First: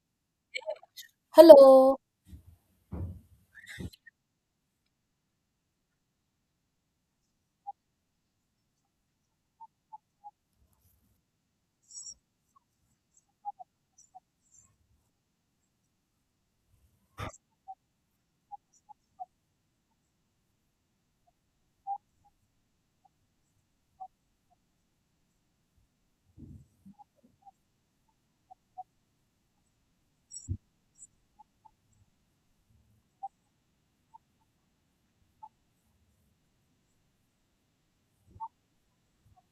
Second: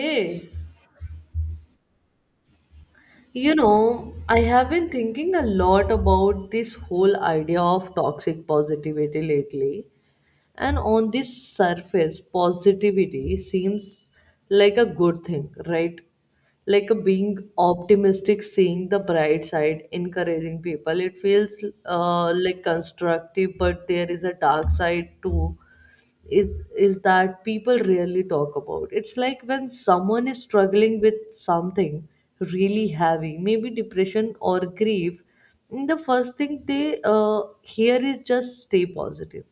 Hey, Hello. you know, I have been thinking a lot about this whole idea of toxic positivity lately. And on this surface, positivity seems like a good thing, right? Like a being optimistic, seeing the bright side, encouraging people. It feels like constructive, but there is a dark side too is that people rarely talk about. It's like when someone is struggling with something really heavy, maybe depression or grief, the first thing they hear is just stay positive,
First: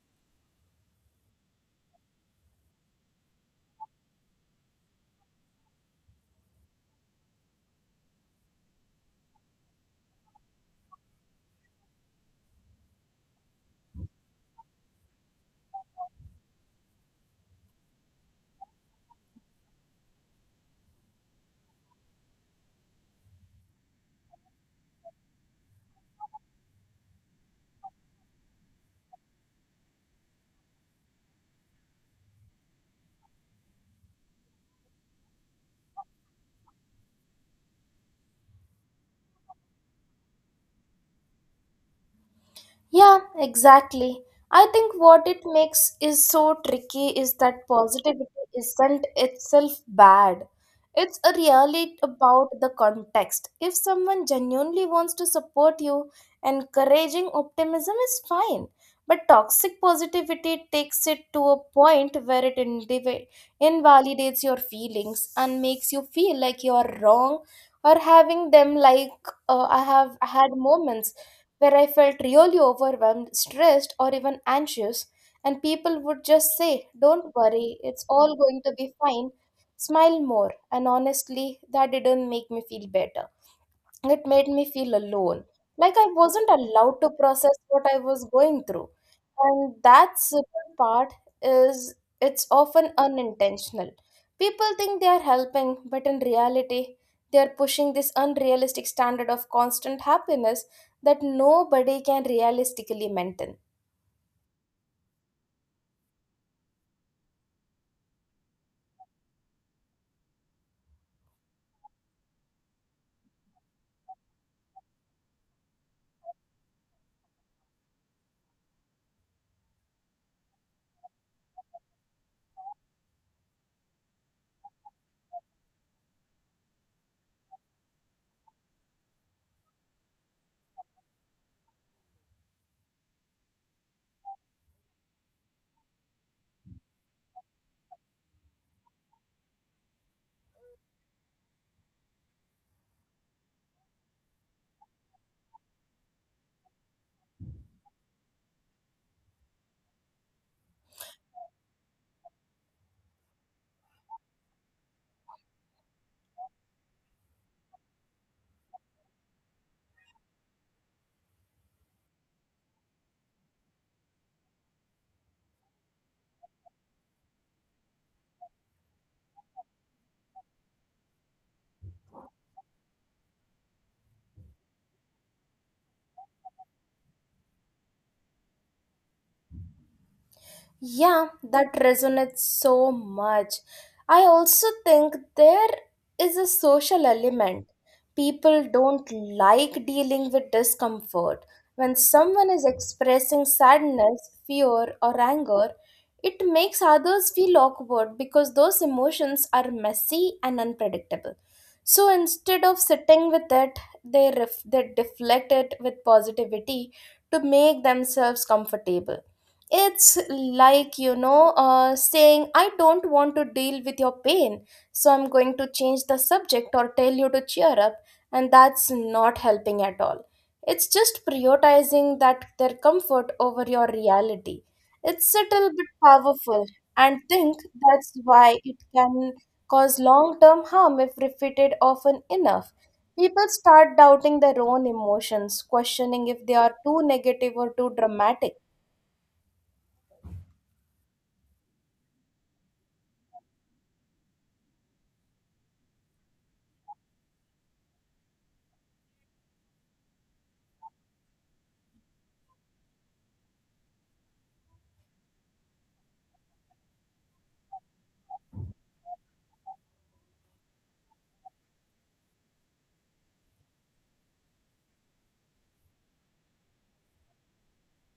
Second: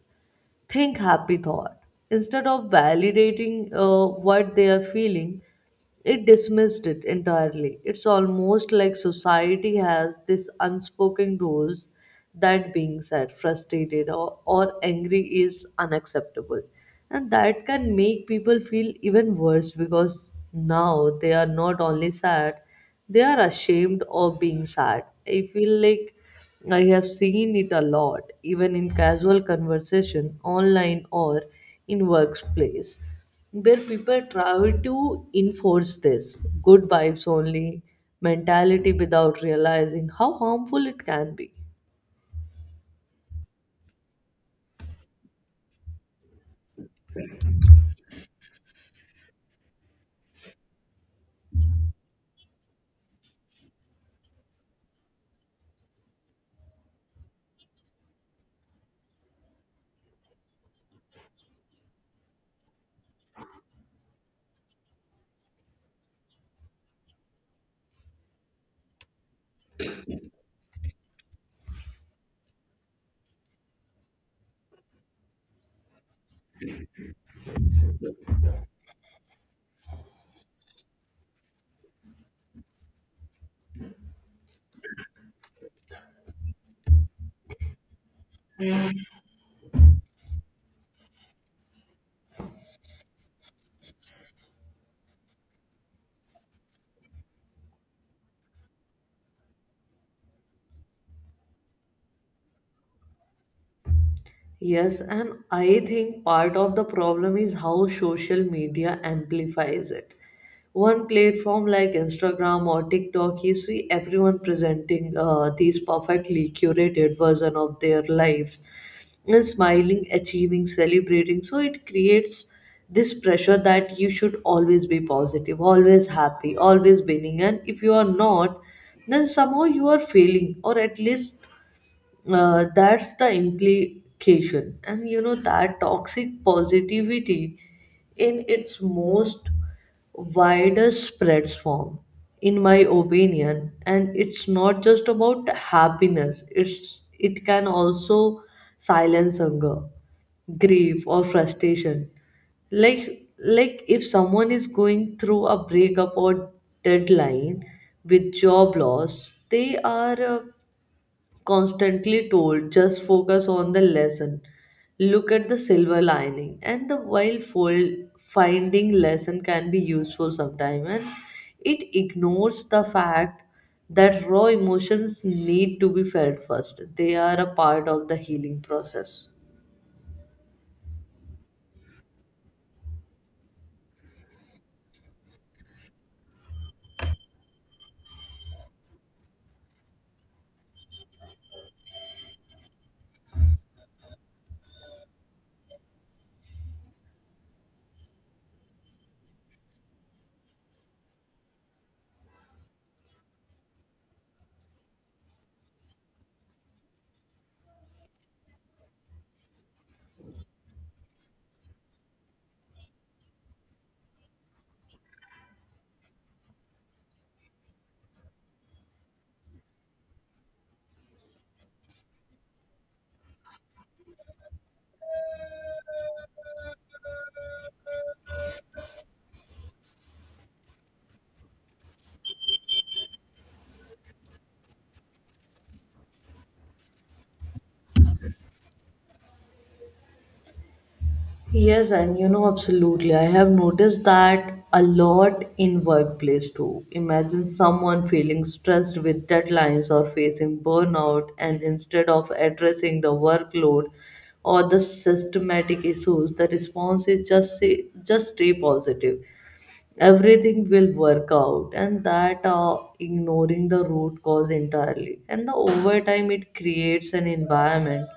think happy thought, instead of validating what they are feeling. It dismissed it entirely. It's almost like society has this unspoken rules that being sad, frustrated or angry is unacceptable, and that can make people feel even worse because now they are not only sad, they are ashamed of being sad. I feel like I have seen it a lot, even in casual conversation, online or in workplace, where people try to enforce this good vibes only mentality without realizing how harmful it can be. Yeah, exactly. I think what it makes is so tricky is that positivity isn't itself bad. It's a really about the context. If someone genuinely wants to support you, encouraging optimism is fine. But toxic positivity takes it to a point where it invalidates your feelings and makes you feel like you are wrong or having them like, I have had moments where I felt really overwhelmed, stressed, or even anxious, and people would just say, "Don't worry, it's all going to be fine, smile more," and honestly, that didn't make me feel better. It made me feel alone, like I wasn't allowed to process what I was going through. And that second part is it's often unintentional. People think they are helping, but in reality, they are pushing this unrealistic standard of constant happiness that nobody can realistically maintain. Yes, and I think part of the problem is how social media amplifies it. One platform like Instagram or TikTok, you see everyone presenting these perfectly curated version of their lives, and smiling, achieving, celebrating. So it creates this pressure that you should always be positive, always happy, always winning, and if you are not, then somehow you are failing, or at least that's the implication. And you know that toxic positivity in its most widest spreads form, in my opinion, and it's not just about happiness, it's it can also silence anger, grief or frustration. Like if someone is going through a breakup or deadline with job loss, they are constantly told just focus on the lesson, look at the silver lining, and the while fold finding lesson can be useful sometime, and it ignores the fact that raw emotions need to be felt first. They are a part of the healing process. Yeah, that resonates so much. I also think there is a social element. People don't like dealing with discomfort. When someone is expressing sadness, fear, or anger, it makes others feel awkward because those emotions are messy and unpredictable. So instead of sitting with it, they deflect it with positivity to make themselves comfortable. It's like, saying, "I don't want to deal with your pain, so I'm going to change the subject or tell you to cheer up," and that's not helping at all. It's just prioritizing that their comfort over your reality. It's subtle but powerful, and think that's why it can cause long term harm if repeated often enough. People start doubting their own emotions, questioning if they are too negative or too dramatic. Yes, and you know, absolutely. I have noticed that a lot in workplace too. Imagine someone feeling stressed with deadlines or facing burnout, and instead of addressing the workload or the systematic issues, the response is just say, just stay positive, everything will work out. And that ignoring the root cause entirely. And the overtime it creates an environment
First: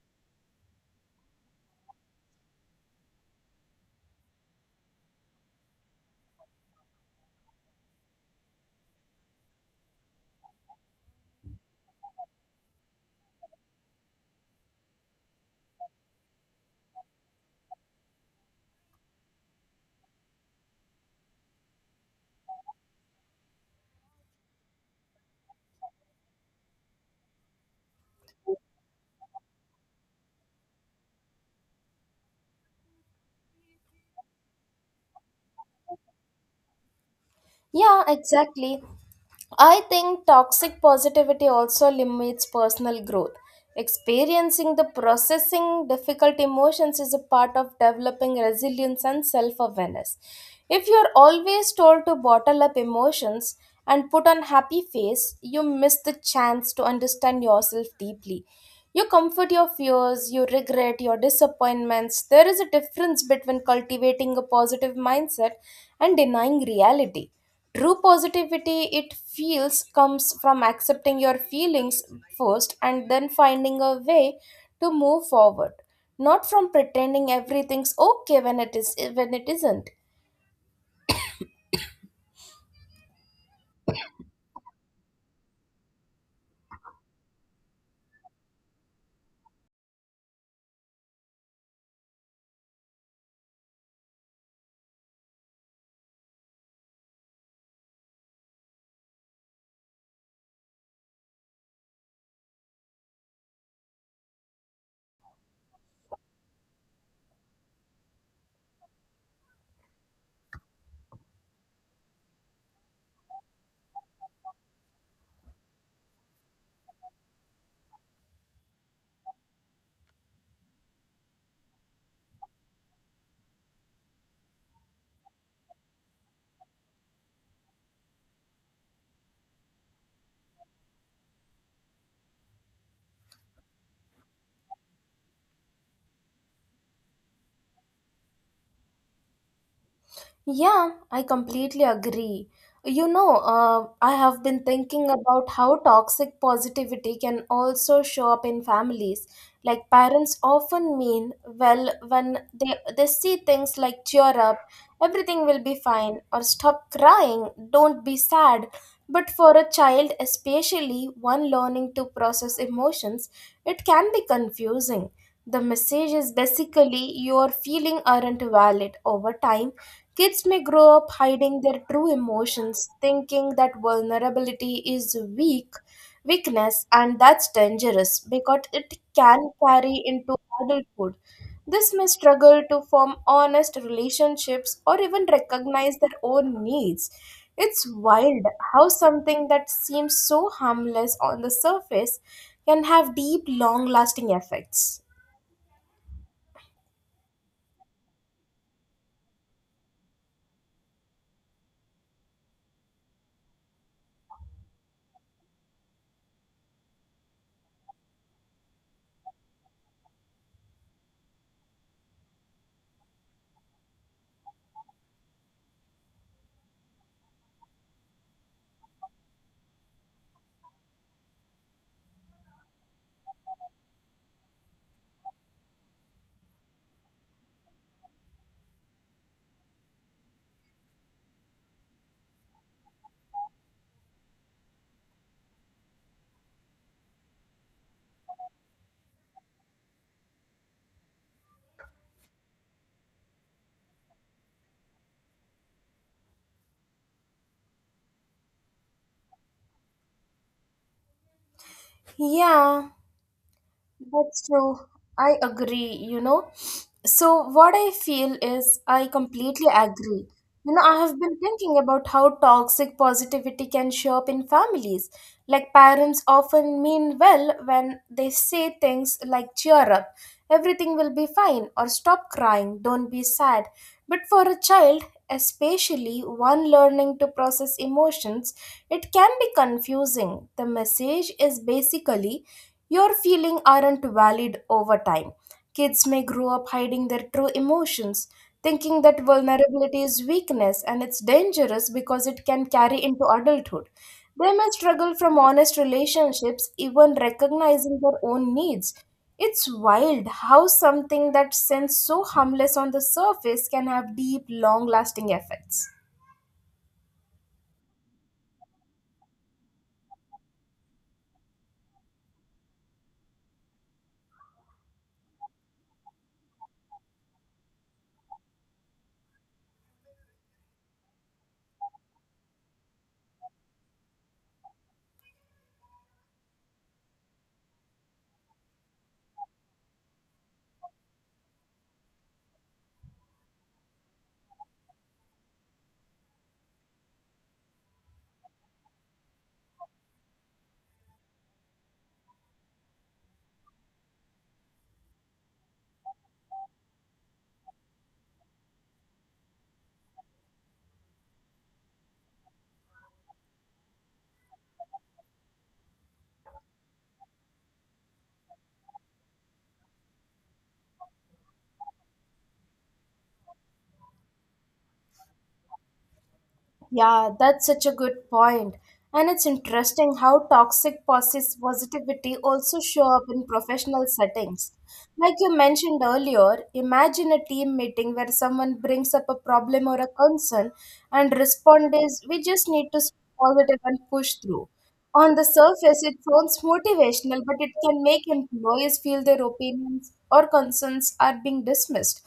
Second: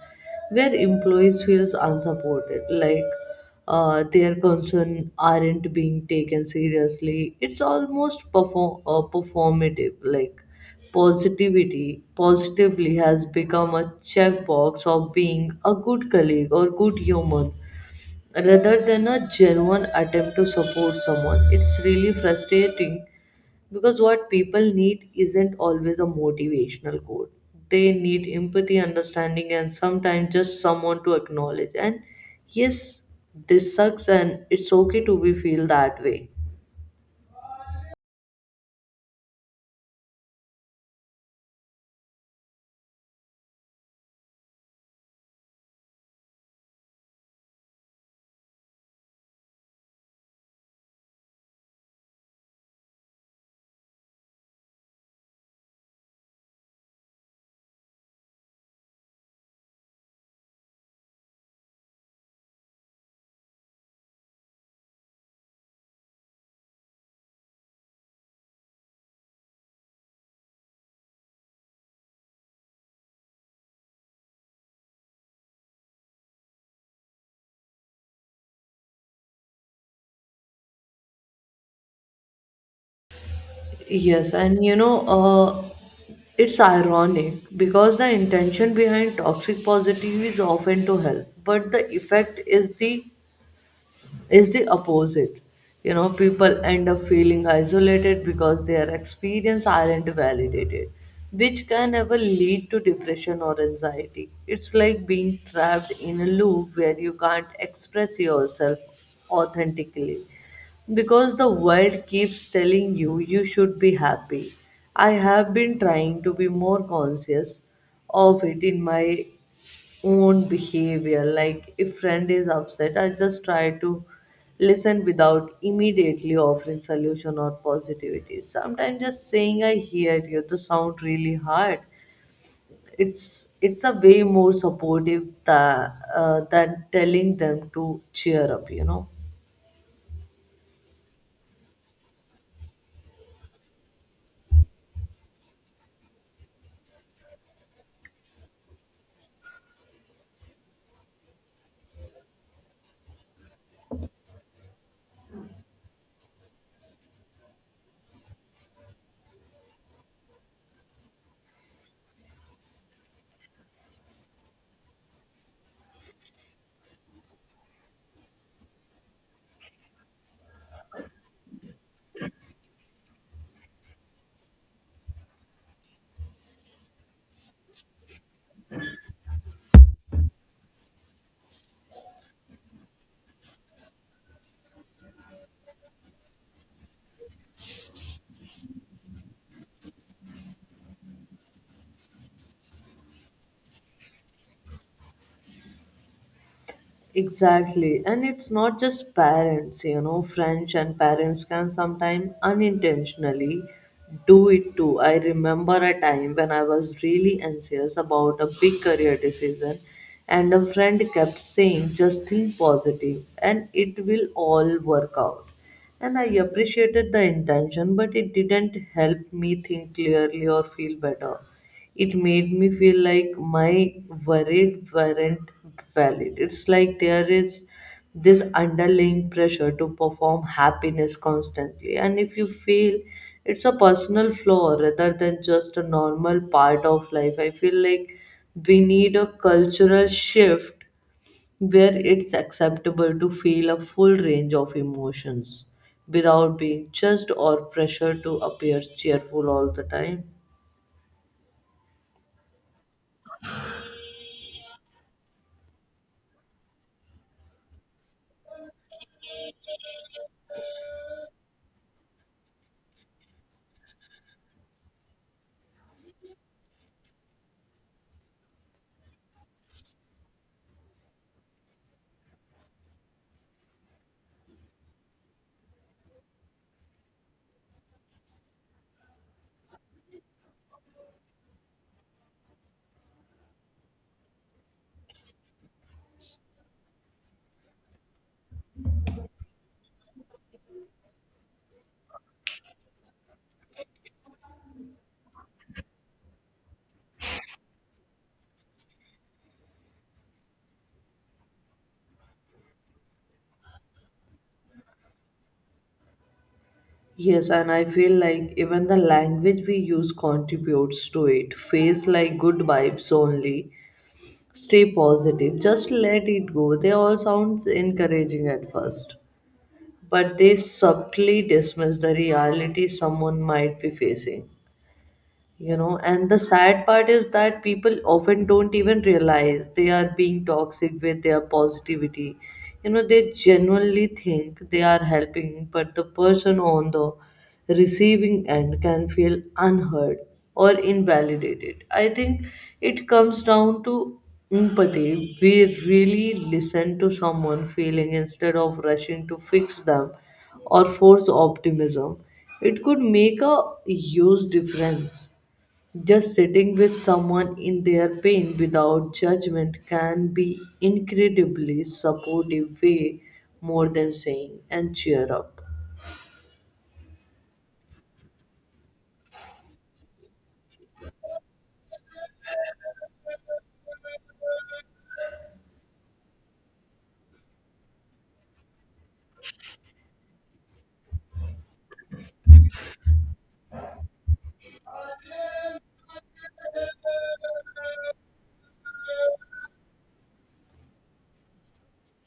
where employees feels unsupported, like their concern aren't being taken seriously. It's almost performative, like positivity positively has become a checkbox of being a good colleague or good human rather than a genuine attempt to support someone. It's really frustrating because what people need isn't always a motivational quote. They need empathy, understanding, and sometimes just someone to acknowledge. And yes, this sucks, and it's okay to be feel that way. Yeah, exactly. I think toxic positivity also limits personal growth. Experiencing the processing difficult emotions is a part of developing resilience and self awareness. If you're always told to bottle up emotions and put on happy face, you miss the chance to understand yourself deeply. You comfort your fears, you regret your disappointments. There is a difference between cultivating a positive mindset and denying reality. True positivity, it feels, comes from accepting your feelings first and then finding a way to move forward, not from pretending everything's okay when it is when it isn't. Yes, and you know, it's ironic because the intention behind toxic positivity is often to help, but the effect is the opposite. You know, people end up feeling isolated because their experience aren't validated, which can ever lead to depression or anxiety. It's like being trapped in a loop where you can't express yourself authentically because the world keeps telling you you should be happy. I have been trying to be more conscious of it in my own behavior. Like if friend is upset, I just try to listen without immediately offering solution or positivity. Sometimes just saying I hear you to sound really hard. It's a way more supportive than telling them to cheer up, you know. Yeah, I completely agree. I have been thinking about how toxic positivity can also show up in families. Like parents often mean well when they see things like "cheer up, everything will be fine," or "stop crying, don't be sad." But for a child, especially one learning to process emotions, it can be confusing. The message is basically your feeling aren't valid over time. Kids may grow up hiding their true emotions, thinking that vulnerability is weakness, and that's dangerous because it can carry into adulthood. This may struggle to form honest relationships or even recognize their own needs. It's wild how something that seems so harmless on the surface can have deep, long lasting effects. Exactly. And it's not just parents, you know, friends and parents can sometimes unintentionally do it too. I remember a time when I was really anxious about a big career decision, and a friend kept saying, just think positive and it will all work out. And I appreciated the intention, but it didn't help me think clearly or feel better. It made me feel like my worried weren't valid. It's like there is this underlying pressure to perform happiness constantly. And if you feel it's a personal flaw rather than just a normal part of life, I feel like we need a cultural shift where it's acceptable to feel a full range of emotions without being judged or pressured to appear cheerful all the time. Yeah. That's true. I agree, you know. So, what I feel is I completely agree. You know, I have been thinking about how toxic positivity can show up in families. Like, parents often mean well when they say things like "cheer up, everything will be fine," or "stop crying, don't be sad." But for a child, especially one learning to process emotions, it can be confusing. The message is basically your feelings aren't valid over time. Kids may grow up hiding their true emotions, thinking that vulnerability is weakness and it's dangerous because it can carry into adulthood. They may struggle from honest relationships, even recognizing their own needs. It's wild how something that seems so harmless on the surface can have deep, long lasting effects. Yes, and I feel like even the language we use contributes to it. Face like good vibes only. Stay positive. Just let it go. They all sounds encouraging at first, but they subtly dismiss the reality someone might be facing. You know, and the sad part is that people often don't even realize they are being toxic with their positivity. You know, they genuinely think they are helping, but the person on the receiving end can feel unheard or invalidated. I think it comes down to empathy. We really listen to someone feeling instead of rushing to fix them or force optimism, it could make a huge difference. Just sitting with someone in their pain without judgment can be incredibly supportive, way more than saying and cheer up. Yeah, that's such a good point. And it's interesting how toxic positivity also show up in professional settings. Like you mentioned earlier, imagine a team meeting where someone brings up a problem or a concern and respond is we just need to be positive and push through. On the surface, it sounds motivational, but it can make employees feel their opinions or concerns are being dismissed.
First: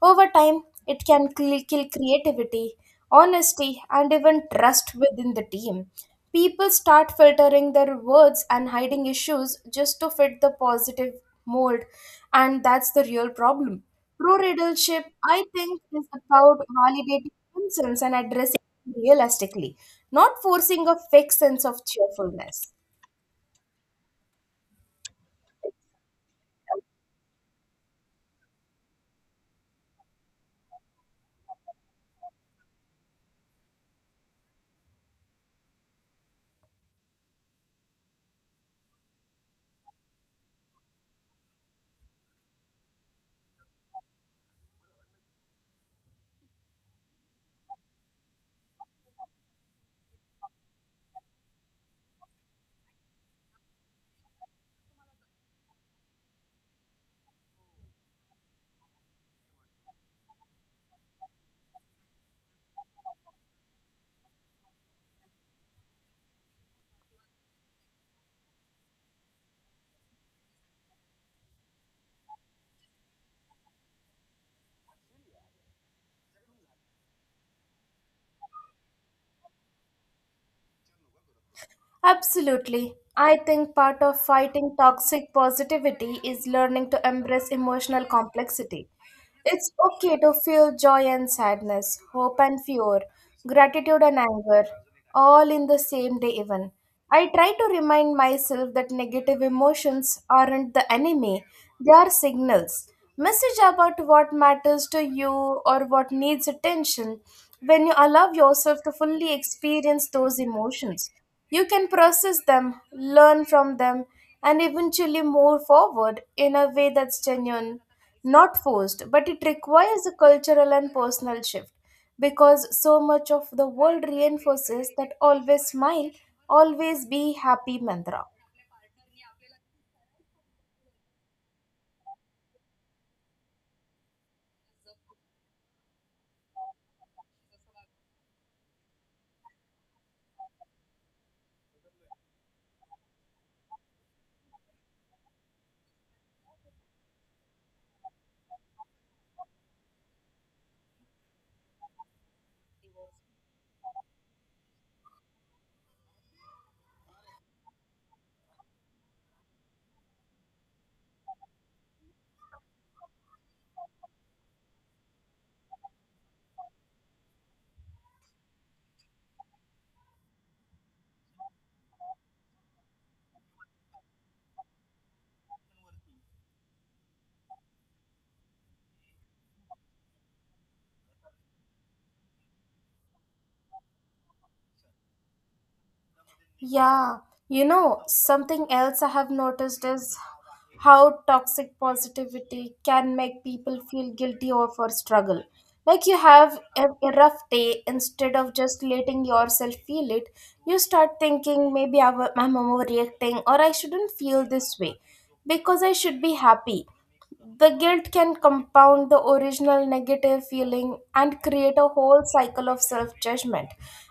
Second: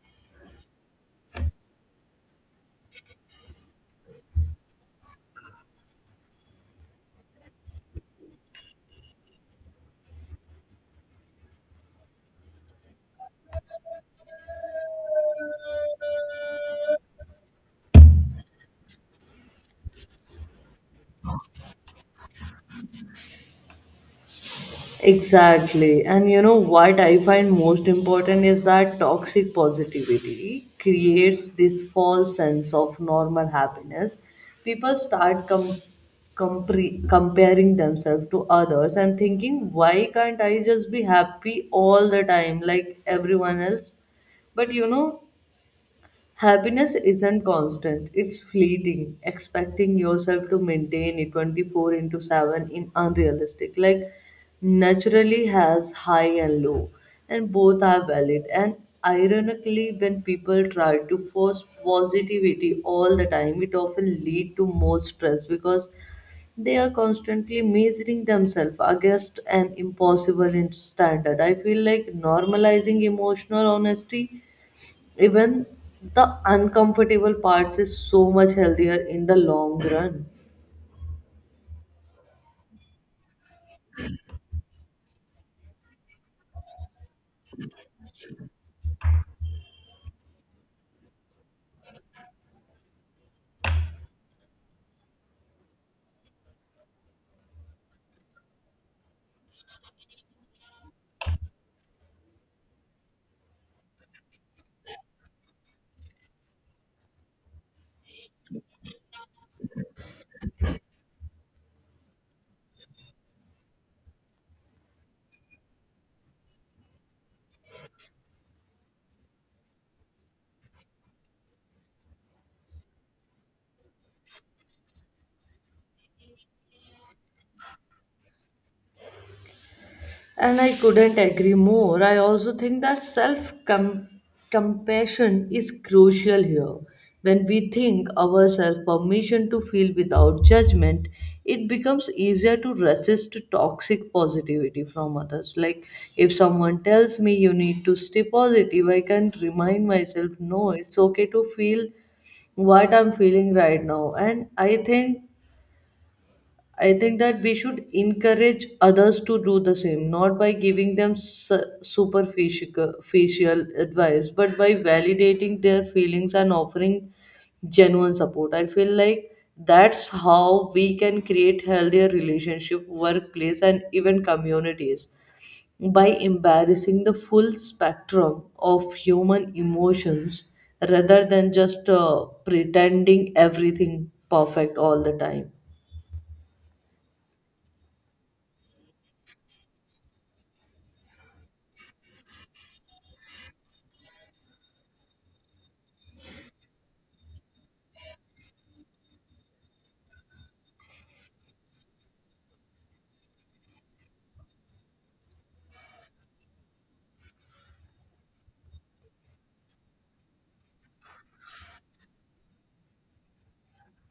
Over time, it can kill creativity, honesty, and even trust within the team. People start filtering their words and hiding issues just to fit the positive mold, and that's the real problem. Pro readership, I think, is about validating concerns and addressing realistically, not forcing a fake sense of cheerfulness. Exactly. And you know what I find most important is that toxic positivity creates this false sense of normal happiness. People start comparing themselves to others and thinking, why can't I just be happy all the time like everyone else? But you know, happiness isn't constant, it's fleeting. Expecting yourself to maintain it 24 into 7 in unrealistic. Like, naturally has high and low, and both are valid. And ironically, when people try to force positivity all the time, it often lead to more stress because they are constantly measuring themselves against an impossible standard. I feel like normalizing emotional honesty, even the uncomfortable parts, is so much healthier in the long run. Absolutely. I think part of fighting toxic positivity is learning to embrace emotional complexity. It's okay to feel joy and sadness, hope and fear, gratitude and anger, all in the same day, even. I try to remind myself that negative emotions aren't the enemy, they are signals. Message about what matters to you or what needs attention when you allow yourself to fully experience those emotions. You can process them, learn from them, and eventually move forward in a way that's genuine, not forced, but it requires a cultural and personal shift because so much of the world reinforces that always smile, always be happy mantra. And I couldn't agree more. I also think that self compassion is crucial here. When we think ourselves permission to feel without judgment, it becomes easier to resist toxic positivity from others. Like if someone tells me you need to stay positive, I can remind myself no, it's okay to feel what I'm feeling right now. And I think that we should encourage others to do the same, not by giving them superficial facial advice, but by validating their feelings and offering genuine support. I feel like that's how we can create healthier relationship, workplace, and even communities by embarrassing the full spectrum of human emotions rather than just pretending everything perfect all the time. Yeah, you know, something else I have noticed is how toxic positivity can make people feel guilty over struggle. Like you have a rough day, instead of just letting yourself feel it, you start thinking maybe I'm overreacting or I shouldn't feel this way because I should be happy. The guilt can compound the original negative feeling and create a whole cycle of self judgment.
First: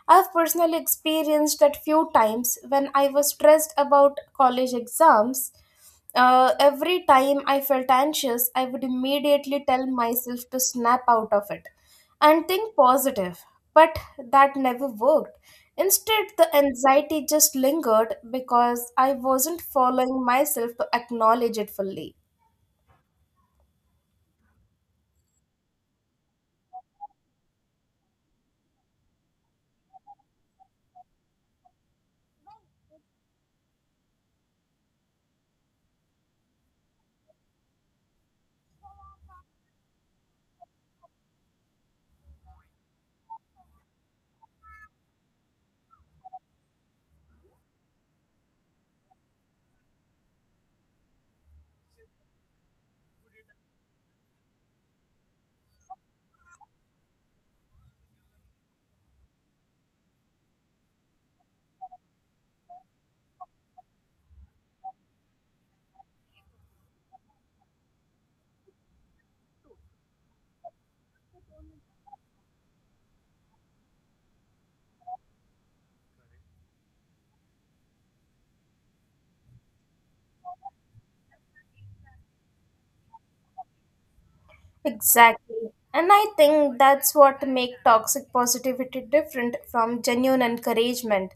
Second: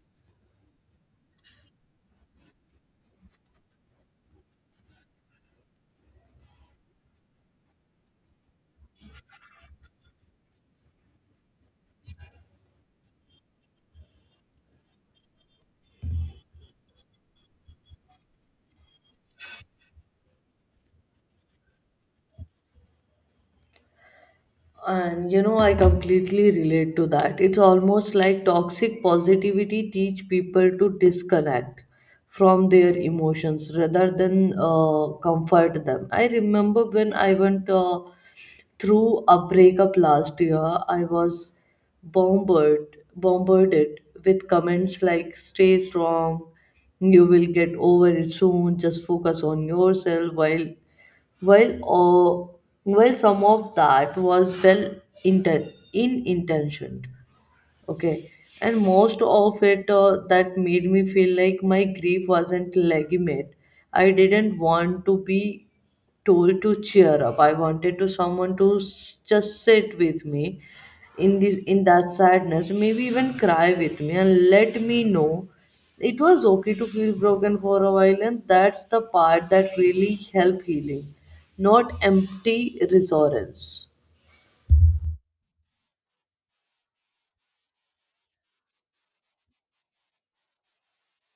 I've personally experienced that few times when I was stressed about college exams. Every time I felt anxious, I would immediately tell myself to snap out of it and think positive. But that never worked. Instead, the anxiety just lingered because I wasn't following myself to acknowledge it fully. And you know, I completely relate to that. It's almost like toxic positivity teach people to disconnect from their emotions rather than comfort them. I remember when I went through a breakup last year, I was bombarded with comments like "Stay strong," "You will get over it soon," "Just focus on yourself," while while, oh, while some of that was well in intentioned, okay. And most of it that made me feel like my grief wasn't legitimate. I didn't want to be told to cheer up. I wanted to someone to just sit with me in this in that sadness, maybe even cry with me and let me know it was okay to feel broken for a while, and that's the part that really helped healing, not empty reassurance. Exactly. And I think that's what makes toxic positivity different from genuine encouragement.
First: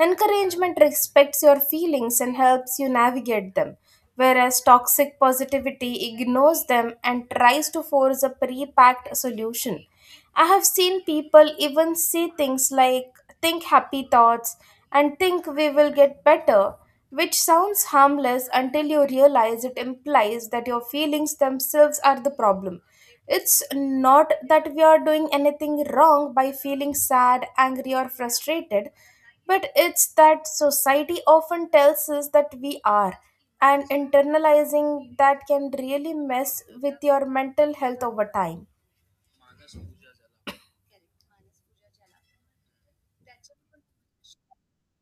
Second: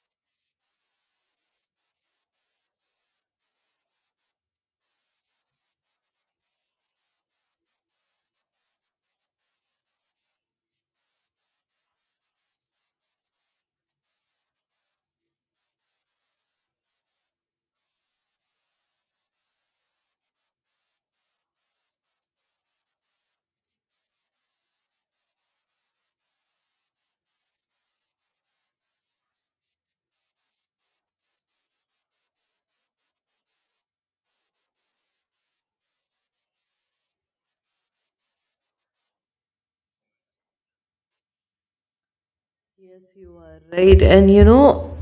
Encouragement respects your feelings and helps you navigate them, whereas toxic positivity ignores them and tries to force a pre packed solution. I have seen people even say things like, "think happy thoughts and think we will get better," which sounds harmless until you realize it implies that your feelings themselves are the problem. It's not that we are doing anything wrong by feeling sad, angry, or frustrated, but it's that society often tells us that we are. And internalizing that can really mess with your mental health over time. Yes, you are right. And you know,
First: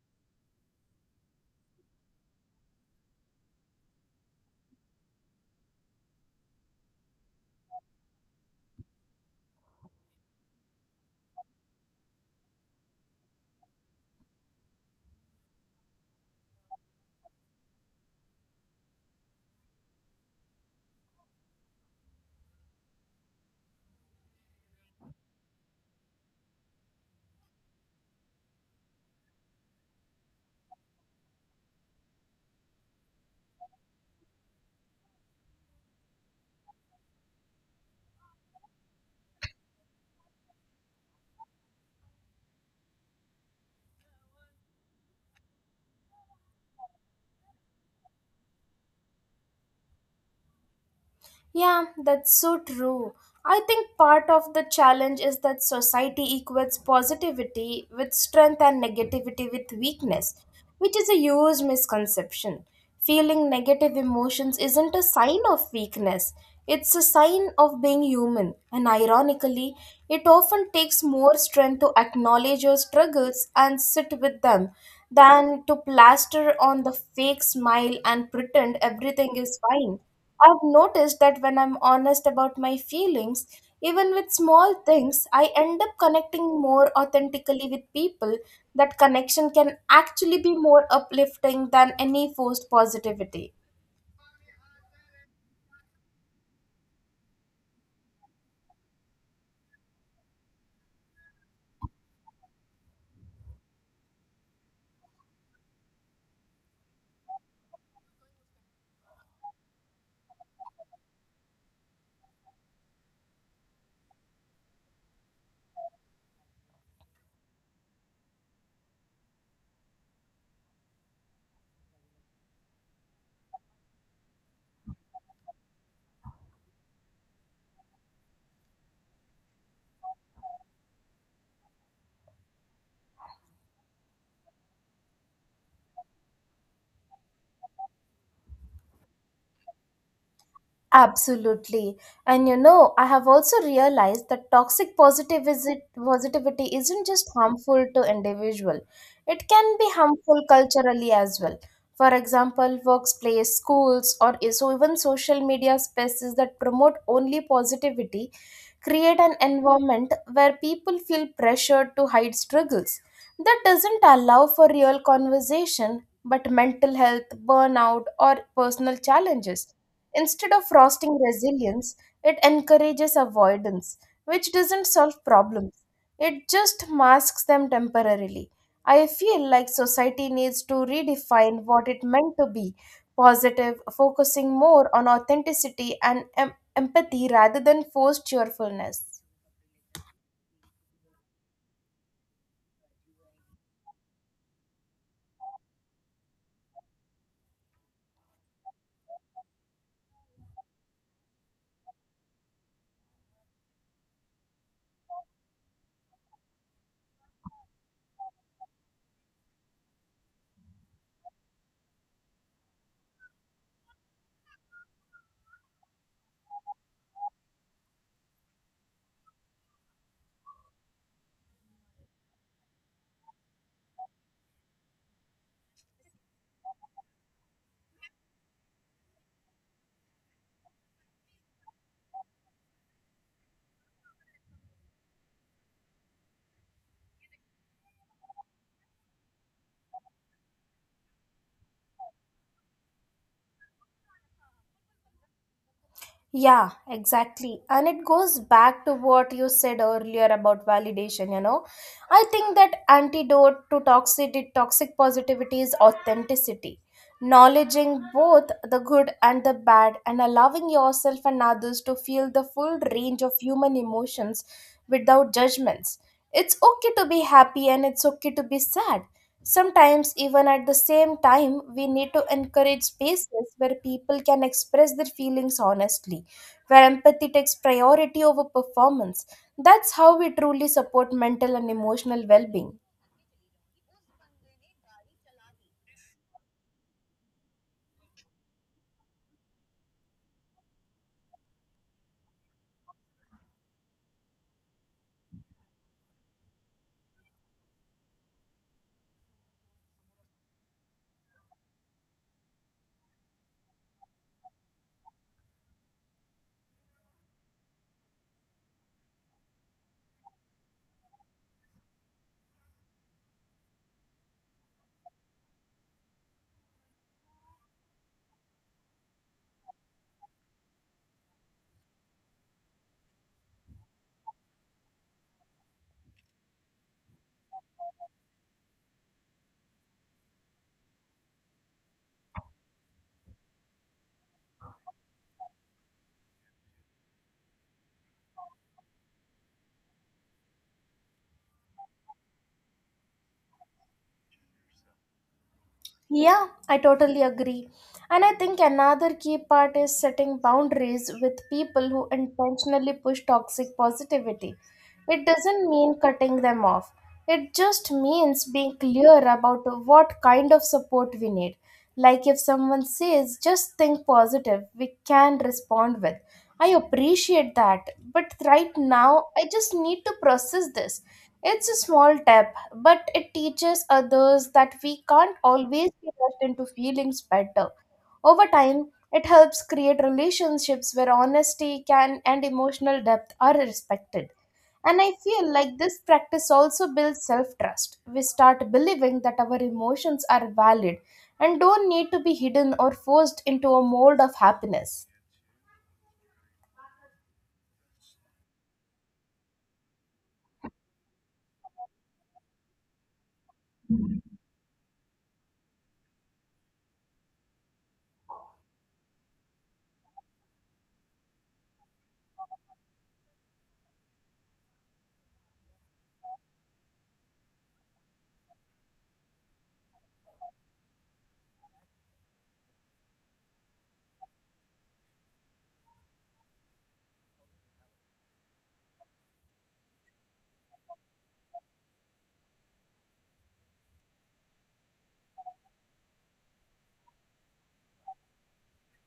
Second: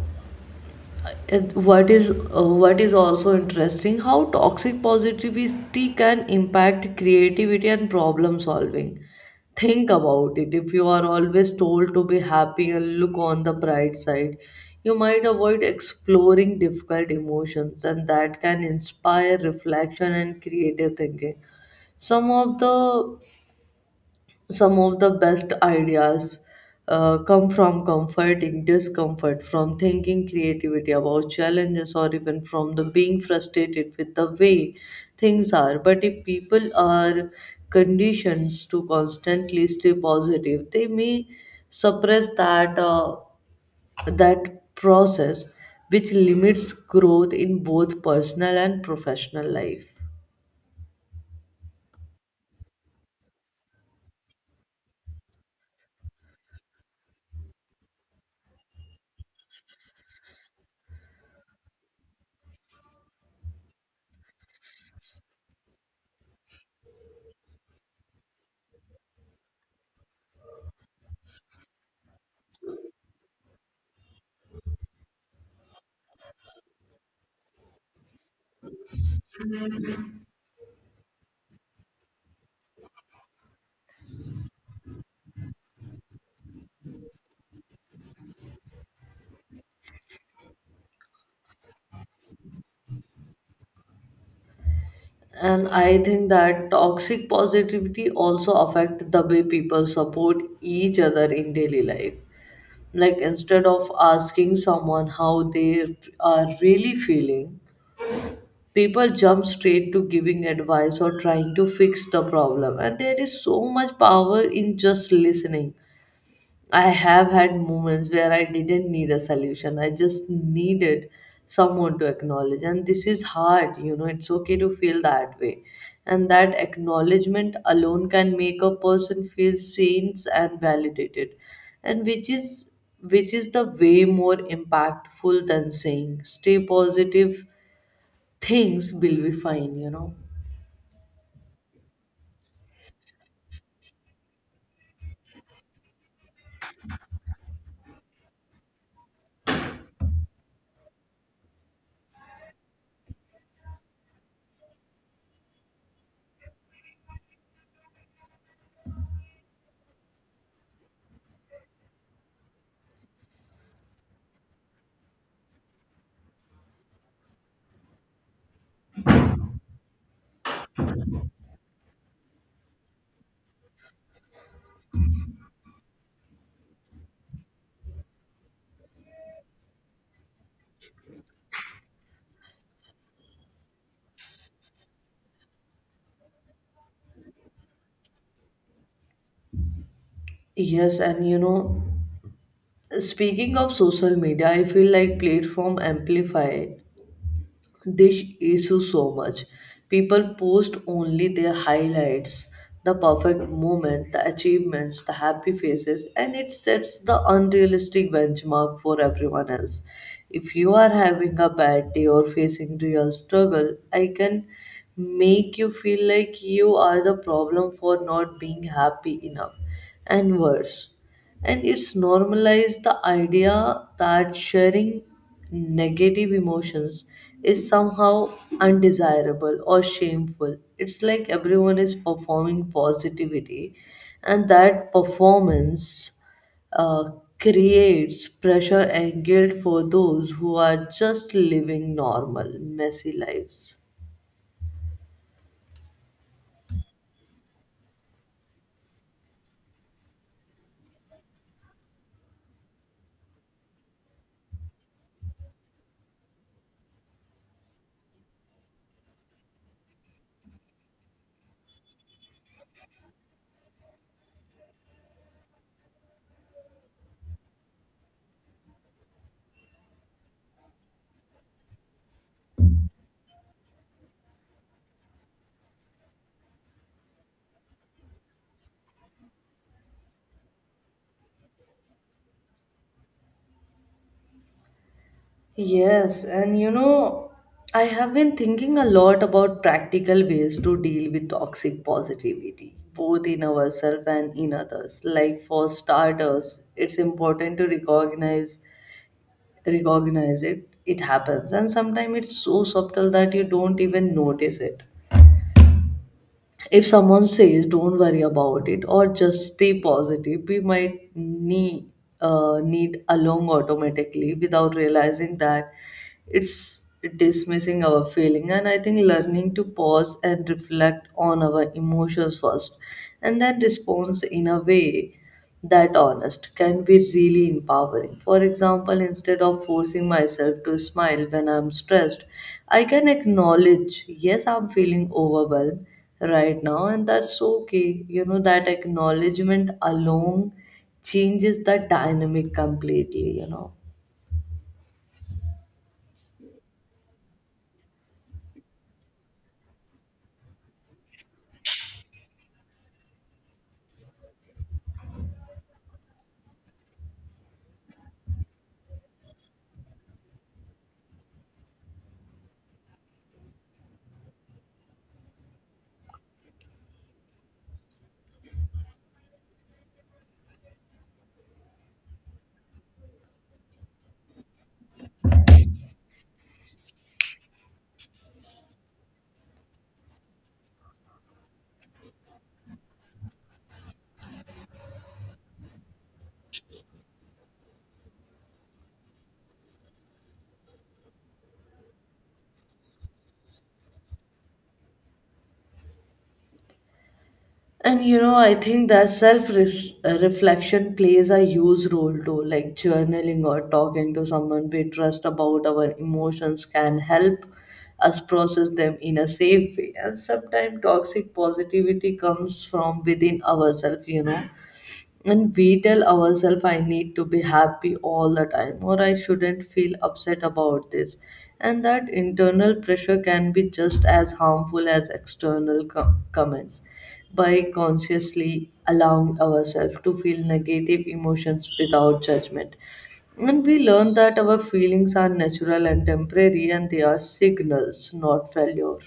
and what is what is also interesting how toxic positivity can impact creativity and problem solving. Think about it, if you are always told to be happy and look on the bright side, you might avoid exploring difficult emotions, and that can inspire reflection and creative thinking. Some of the some of the best ideas come from comforting discomfort, from thinking creativity about challenges, or even from the being frustrated with the way things are. But if people are conditioned to constantly stay positive, they may suppress that process, which limits growth in both personal and professional life. Yeah, that's so true. I think part of the challenge is that society equates positivity with strength and negativity with weakness, which is a huge misconception. Feeling negative emotions isn't a sign of weakness, it's a sign of being human. And ironically, it often takes more strength to acknowledge your struggles and sit with them than to plaster on the fake smile and pretend everything is fine. I've noticed that when I'm honest about my feelings, even with small things, I end up connecting more authentically with people. That connection can actually be more uplifting than any forced positivity. And I think that toxic positivity also affect the way people support each other in daily life. Like instead of asking someone how they are really feeling, people jump straight to giving advice or trying to fix the problem, and there is so much power in just listening. I have had moments where I didn't need a solution. I just needed someone to acknowledge. And this is hard, you know, it's okay to feel that way. And that acknowledgement alone can make a person feel seen and validated. And which is the way more impactful than saying stay positive, things will be fine, you know. Absolutely. And you know, I have also realized that toxic positivity isn't just harmful to individual. It can be harmful culturally as well. For example, workplace, schools, or so even social media spaces that promote only positivity create an environment where people feel pressured to hide struggles. That doesn't allow for real conversation, but mental health, burnout, or personal challenges. Instead of fostering resilience, it encourages avoidance, which doesn't solve problems. It just masks them temporarily. I feel like society needs to redefine what it meant to be positive, focusing more on authenticity and empathy rather than forced cheerfulness. Yes, and you know, speaking of social media, I feel like platform amplify this issue so much. People post only their highlights, the perfect moment, the achievements, the happy faces, and it sets the unrealistic benchmark for everyone else. If you are having a bad day or facing real struggle, I can make you feel like you are the problem for not being happy enough. And worse, and it's normalized the idea that sharing negative emotions is somehow undesirable or shameful. It's like everyone is performing positivity and that performance uh, creates pressure and guilt for those who are just living normal messy lives. Yeah, exactly. And it goes back to what you said earlier about validation, you know. I think that antidote to toxic positivity is authenticity. Acknowledging both the good and the bad and allowing yourself and others to feel the full range of human emotions without judgments. It's okay to be happy and it's okay to be sad. Sometimes, even at the same time, we need to encourage spaces where people can express their feelings honestly, where empathy takes priority over performance. That's how we truly support mental and emotional well being. Yes, and you know, I have been thinking a lot about practical ways to deal with toxic positivity, both in ourselves and in others. Like for starters, it's important to recognize it. It happens, and sometimes it's so subtle that you don't even notice it. If someone says don't worry about it or just stay positive, we might need along automatically without realizing that it's dismissing our feeling. And I think learning to pause and reflect on our emotions first and then respond in a way that honest can be really empowering. For example, instead of forcing myself to smile when I'm stressed, I can acknowledge, yes, I'm feeling overwhelmed right now, and that's okay. You know, that acknowledgement alone changes the dynamic completely, you know. Yeah, I totally agree. And I think another key part is setting boundaries with people who intentionally push toxic positivity. It doesn't mean cutting them off, it just means being clear about what kind of support we need. Like if someone says, "just think positive," we can respond with, "I appreciate that, but right now I just need to process this." It's a small step but it teaches others that we can't always be rushed into feelings better. Over time, it helps create relationships where honesty can and emotional depth are respected. And I feel like this practice also builds self trust. We start believing that our emotions are valid and don't need to be hidden or forced into a mold of happiness. And you know, I think that self reflection plays a huge role too. Like journaling or talking to someone we trust about our emotions can help us process them in a safe way. And sometimes toxic positivity comes from within ourselves, you know. And we tell ourselves, I need to be happy all the time, or I shouldn't feel upset about this. And that internal pressure can be just as harmful as external comments. By consciously allowing ourselves to feel negative emotions without judgment. And we learn that our feelings are natural and temporary, and they are signals, not failure.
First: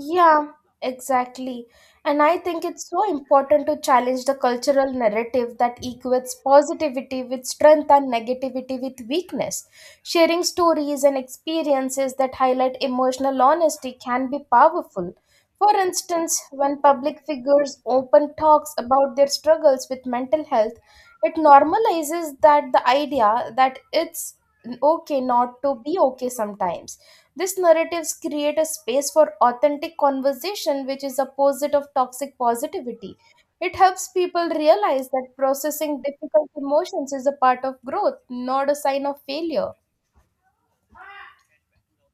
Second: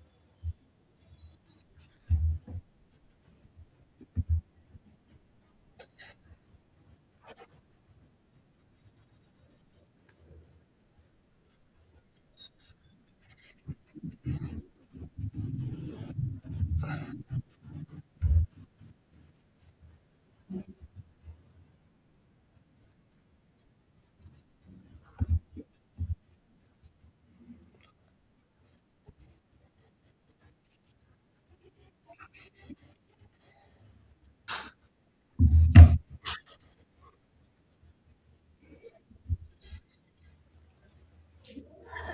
Yeah, exactly. And I think it's so important to challenge the cultural narrative that equates positivity with strength and negativity with weakness. Sharing stories and experiences that highlight emotional honesty can be powerful. For instance, when public figures open talks about their struggles with mental health, it normalizes that the idea that it's okay not to be okay sometimes these narratives create a space for authentic conversation, which is opposite of toxic positivity. It helps people realize that processing difficult emotions is a part of growth, not a sign of failure.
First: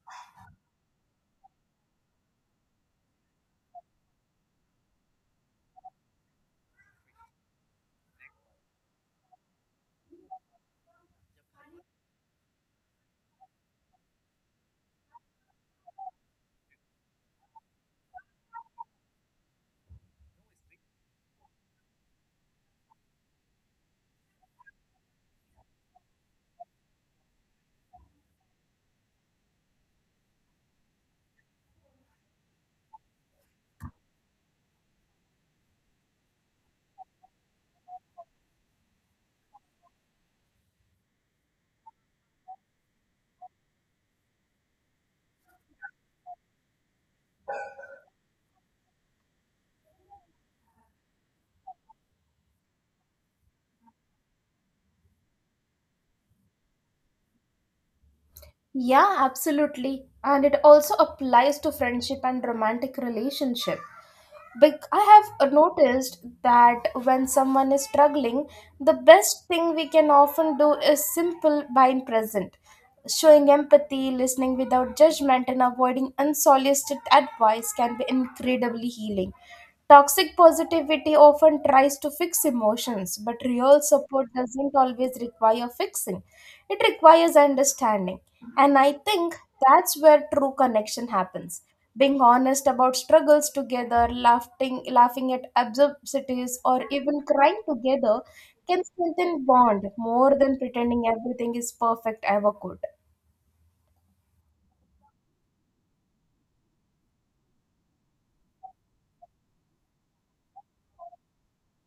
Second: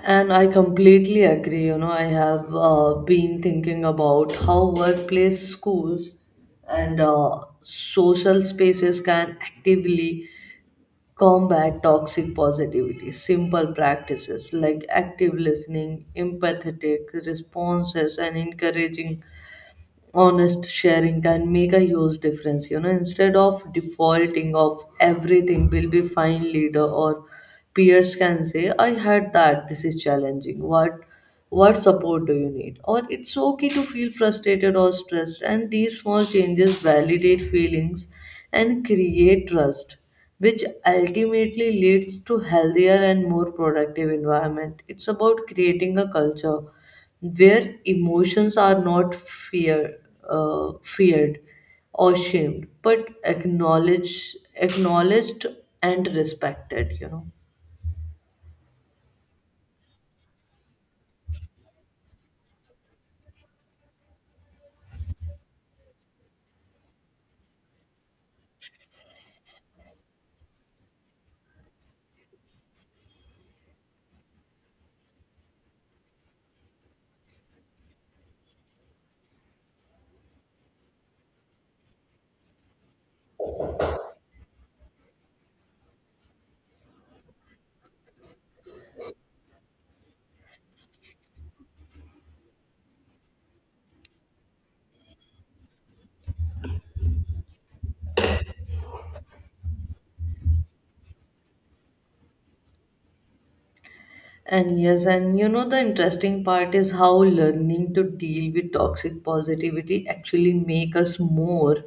And I completely agree. You know, I have been thinking about how workplace, schools, and social spaces can actively combat toxic positivity. Simple practices like active listening, empathetic responses, and encouraging honest sharing can make a huge difference, you know. Instead of defaulting of everything will be fine, leader or peers can say I had that this is challenging. What support do you need, or it's okay to feel frustrated or stressed. And these small changes validate feelings and create trust, which ultimately leads to healthier and more productive environment. It's about creating a culture where emotions are not feared or shamed, but acknowledged and respected. You know. Yeah, absolutely. And it also applies to friendship and romantic relationship. I have noticed that when someone is struggling, the best thing we can often do is simple being present, showing empathy, listening without judgment, and avoiding unsolicited advice can be incredibly healing. Toxic positivity often tries to fix emotions, but real support doesn't always require fixing. It requires understanding. And I think that's where true connection happens. Being honest about struggles together, laughing at absurdities, or even crying together can strengthen bond more than pretending everything is perfect ever could. And yes, and you know, the interesting part is how learning to deal with toxic positivity actually make us more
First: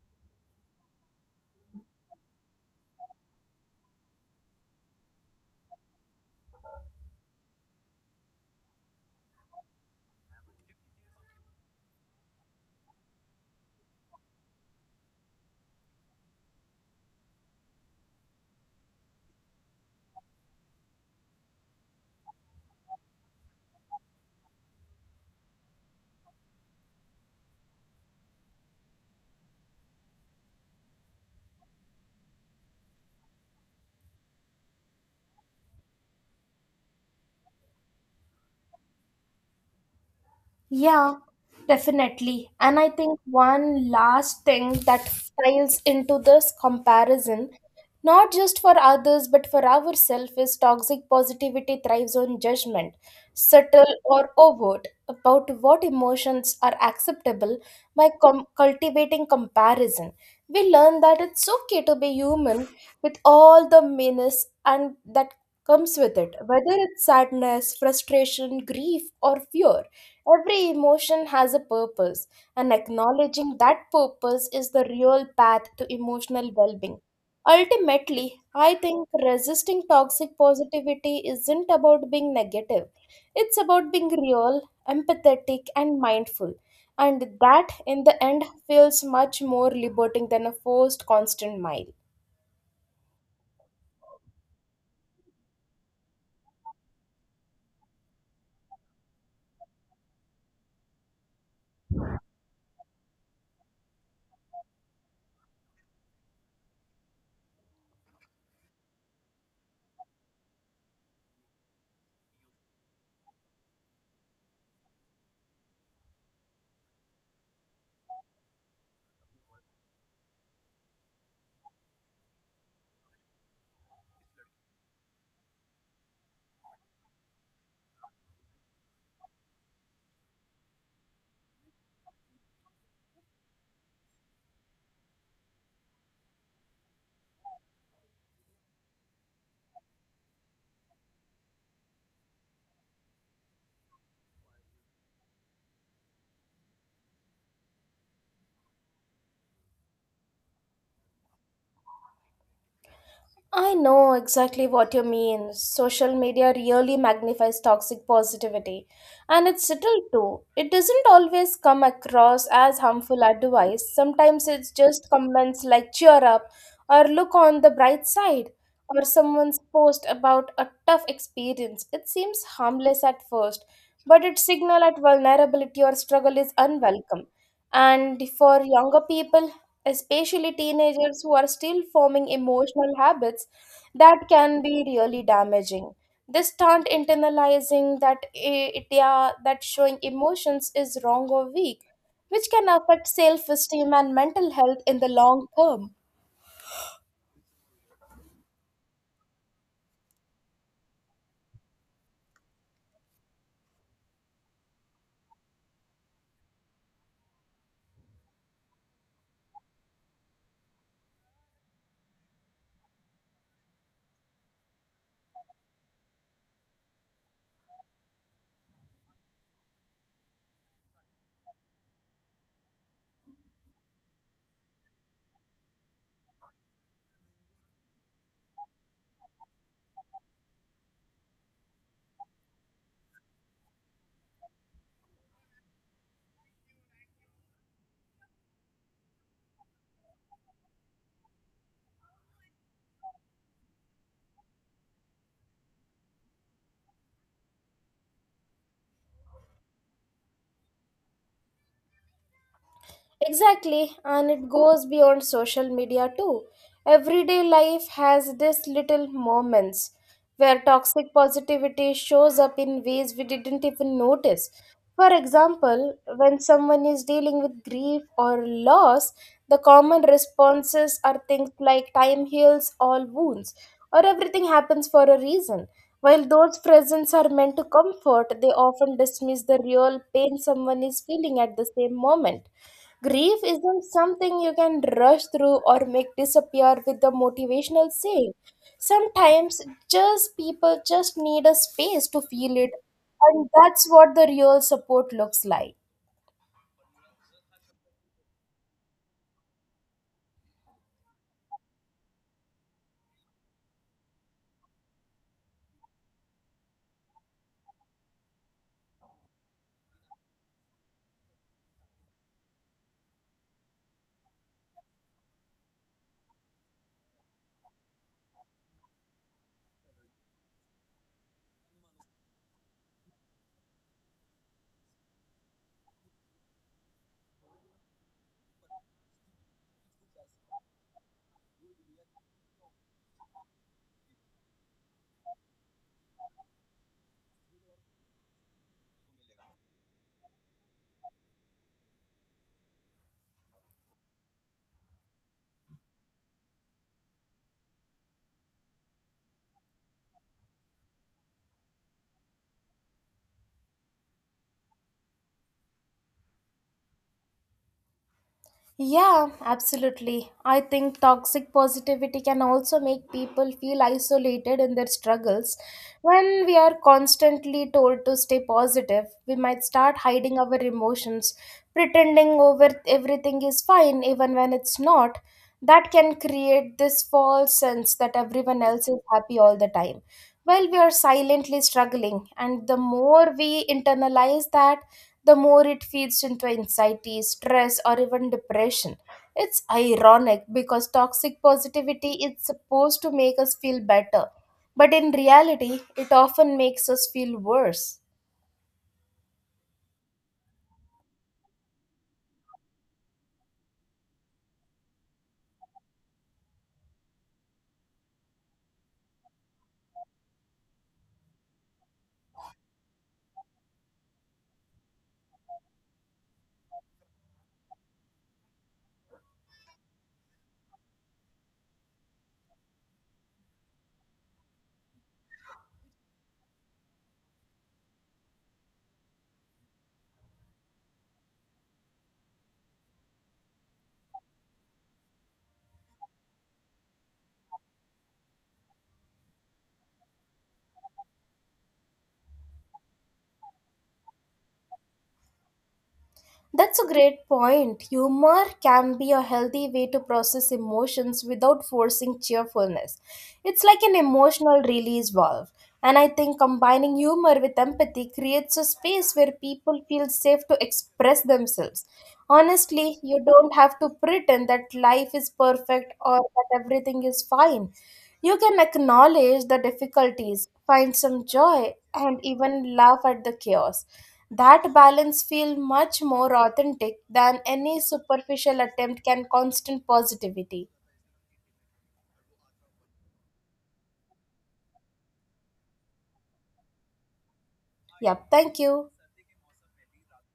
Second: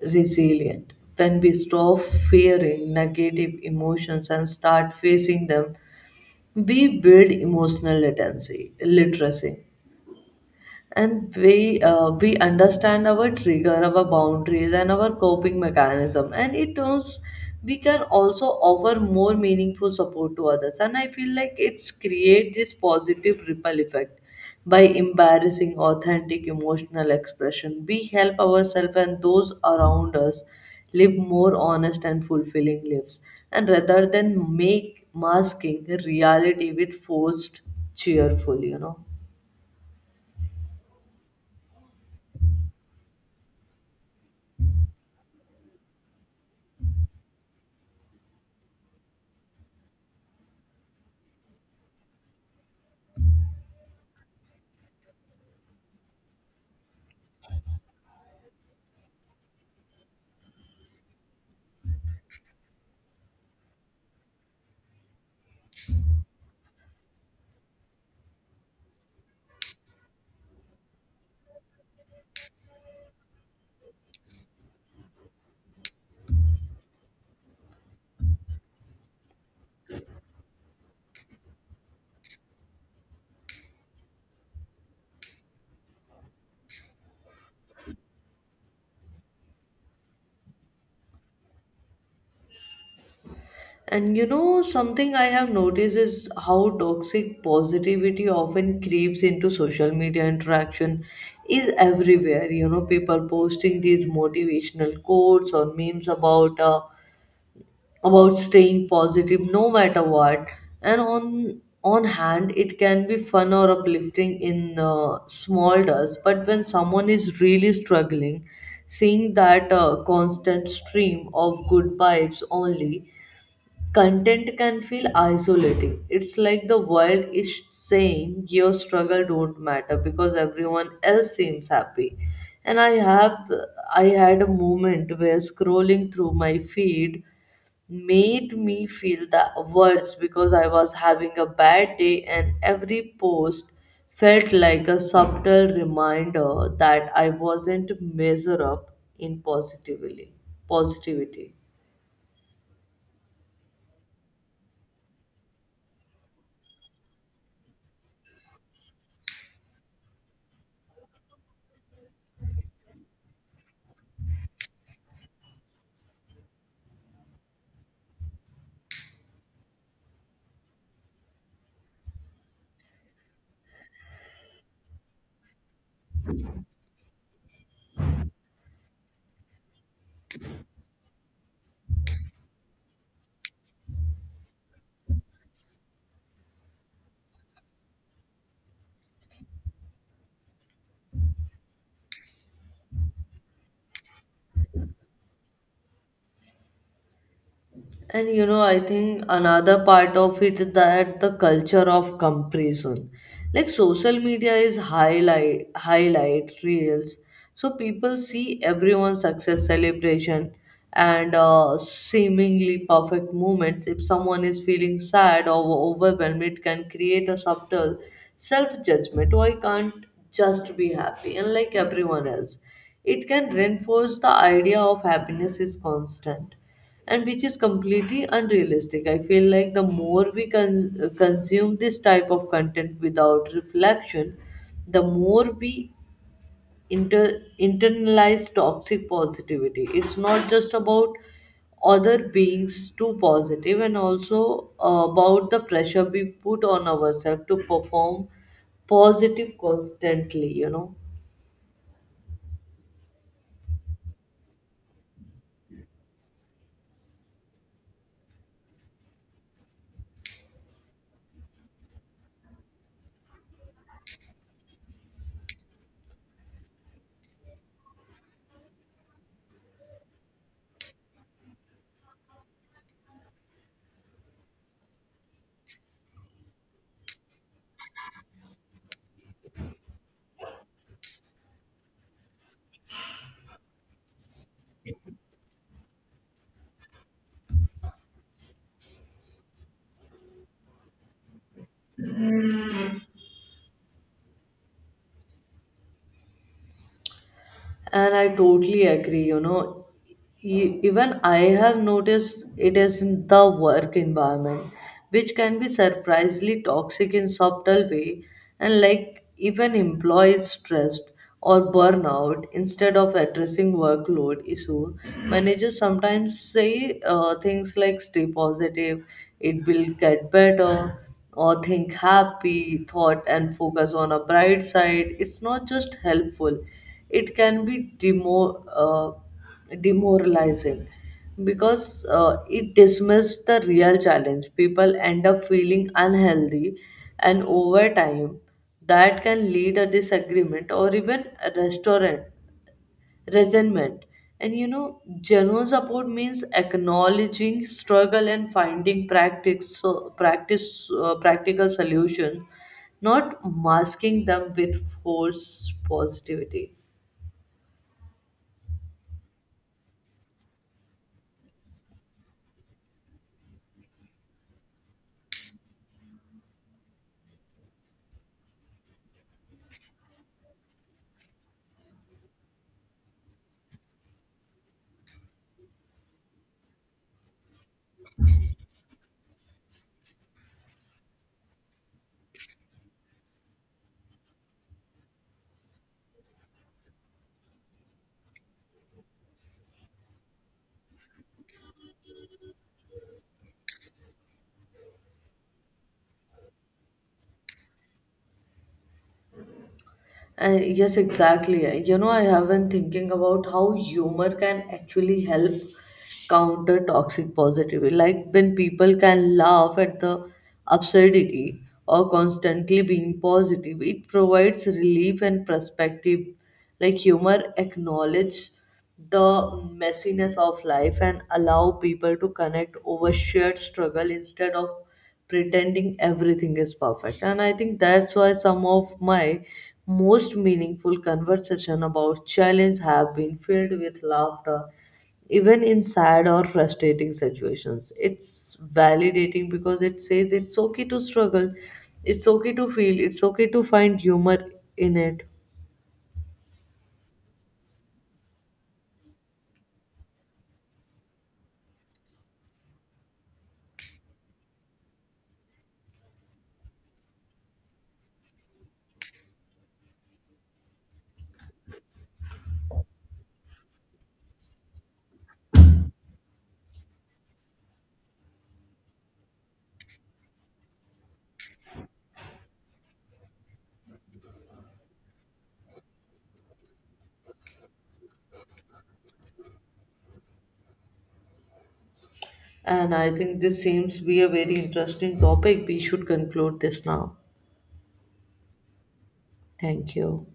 resilient. When we stop fearing negative emotions and start facing them, we build emotional literacy, and we understand our trigger, our boundaries, and our coping mechanism. And it turns we can also offer more meaningful support to others. And I feel like it's create this positive ripple effect. By embarrassing authentic emotional expression, we help ourselves and those around us live more honest and fulfilling lives, and rather than make masking reality with forced cheerful, you know. Yeah, definitely. And I think one last thing that files into this comparison, not just for others but for ourselves, is toxic positivity thrives on judgment, subtle or overt, about what emotions are acceptable cultivating comparison. We learn that it's okay to be human with all the meanness and that comes with it, whether it's sadness, frustration, grief, or fear. Every emotion has a purpose, and acknowledging that purpose is the real path to emotional well being. Ultimately, I think resisting toxic positivity isn't about being negative, it's about being real, empathetic, and mindful. And that, in the end, feels much more liberating than a forced constant mile. And you know, something I have noticed is how toxic positivity often creeps into social media interaction is everywhere. You know, people posting these motivational quotes or memes about staying positive no matter what. And on hand, it can be fun or uplifting in small doses, but when someone is really struggling, seeing that constant stream of good vibes only content can feel isolating. It's like the world is saying your struggle don't matter because everyone else seems happy. And I had a moment where scrolling through my feed made me feel the worst because I was having a bad day and every post felt like a subtle reminder that I wasn't measure up in positively positivity. I know exactly what you mean. Social media really magnifies toxic positivity, and it's subtle too. It doesn't always come across as harmful advice. Sometimes it's just comments like cheer up or look on the bright side or someone's post about a tough experience. It seems harmless at first, but it signal at vulnerability or struggle is unwelcome. And for younger people, especially teenagers who are still forming emotional habits, that can be really damaging. They start internalizing that idea that showing emotions is wrong or weak, which can affect self esteem and mental health in the long term. And you know, I think another part of it is that the culture of comparison. Like social media is highlight reels. So people see everyone's success celebration and seemingly perfect moments. If someone is feeling sad or overwhelmed, it can create a subtle self-judgment. Why can't just be happy and like everyone else. It can reinforce the idea of happiness is constant, and which is completely unrealistic. I feel like the more we consume this type of content without reflection, the more we internalize toxic positivity. It's not just about other beings too positive and also about the pressure we put on ourselves to perform positive constantly, you know. Exactly, and it goes beyond social media too. Everyday life has these little moments where toxic positivity shows up in ways we didn't even notice. For example, when someone is dealing with grief or loss, the common responses are things like time heals all wounds or everything happens for a reason. While those presents are meant to comfort, they often dismiss the real pain someone is feeling at the same moment. Grief isn't something you can rush through or make disappear with the motivational saying. Sometimes just people just need a space to feel it, and that's what the real support looks like. And I totally agree, you know. Even I have noticed it is in the work environment, which can be surprisingly toxic in subtle way. And like even employees stressed or burnout, instead of addressing workload issue, managers sometimes say things like "stay positive," "it will get better," or think happy thought and focus on a bright side. It's not just helpful, it can be demoralizing, because it dismisses the real challenge. People end up feeling unhealthy, and over time that can lead a disagreement or even a restaurant resentment. And you know, genuine support means acknowledging struggle and finding practical solutions, not masking them with force positivity. Yeah, absolutely. I think toxic positivity can also make people feel isolated in their struggles. When we are constantly told to stay positive, we might start hiding our emotions, pretending over everything is fine even when it's not. That can create this false sense that everyone else is happy all the time while we are silently struggling, and the more we internalize that, the more it feeds into anxiety, stress, or even depression. It's ironic because toxic positivity is supposed to make us feel better, but in reality it often makes us feel worse. And yes, exactly. You know, I have been thinking about how humor can actually help counter toxic positivity. Like when people can laugh at the absurdity or constantly being positive, it provides relief and perspective. Like humor acknowledge the messiness of life and allow people to connect over shared struggle instead of pretending everything is perfect. And I think that's why some of my most meaningful conversation about challenge have been filled with laughter. Even in sad or frustrating situations, it's validating because it says it's okay to struggle, it's okay to feel, it's okay to find humor in it. That's a great point. Humor can be a healthy way to process emotions without forcing cheerfulness. It's like an emotional release valve. And I think combining humor with empathy creates a space where people feel safe to express themselves. Honestly, you don't have to pretend that life is perfect or that everything is fine. You can acknowledge the difficulties, find some joy, and even laugh at the chaos. That balance feels much more authentic than any superficial attempt can constant positivity. And I think this seems to be a very interesting topic. We should conclude this now. Yep, thank you. Thank you.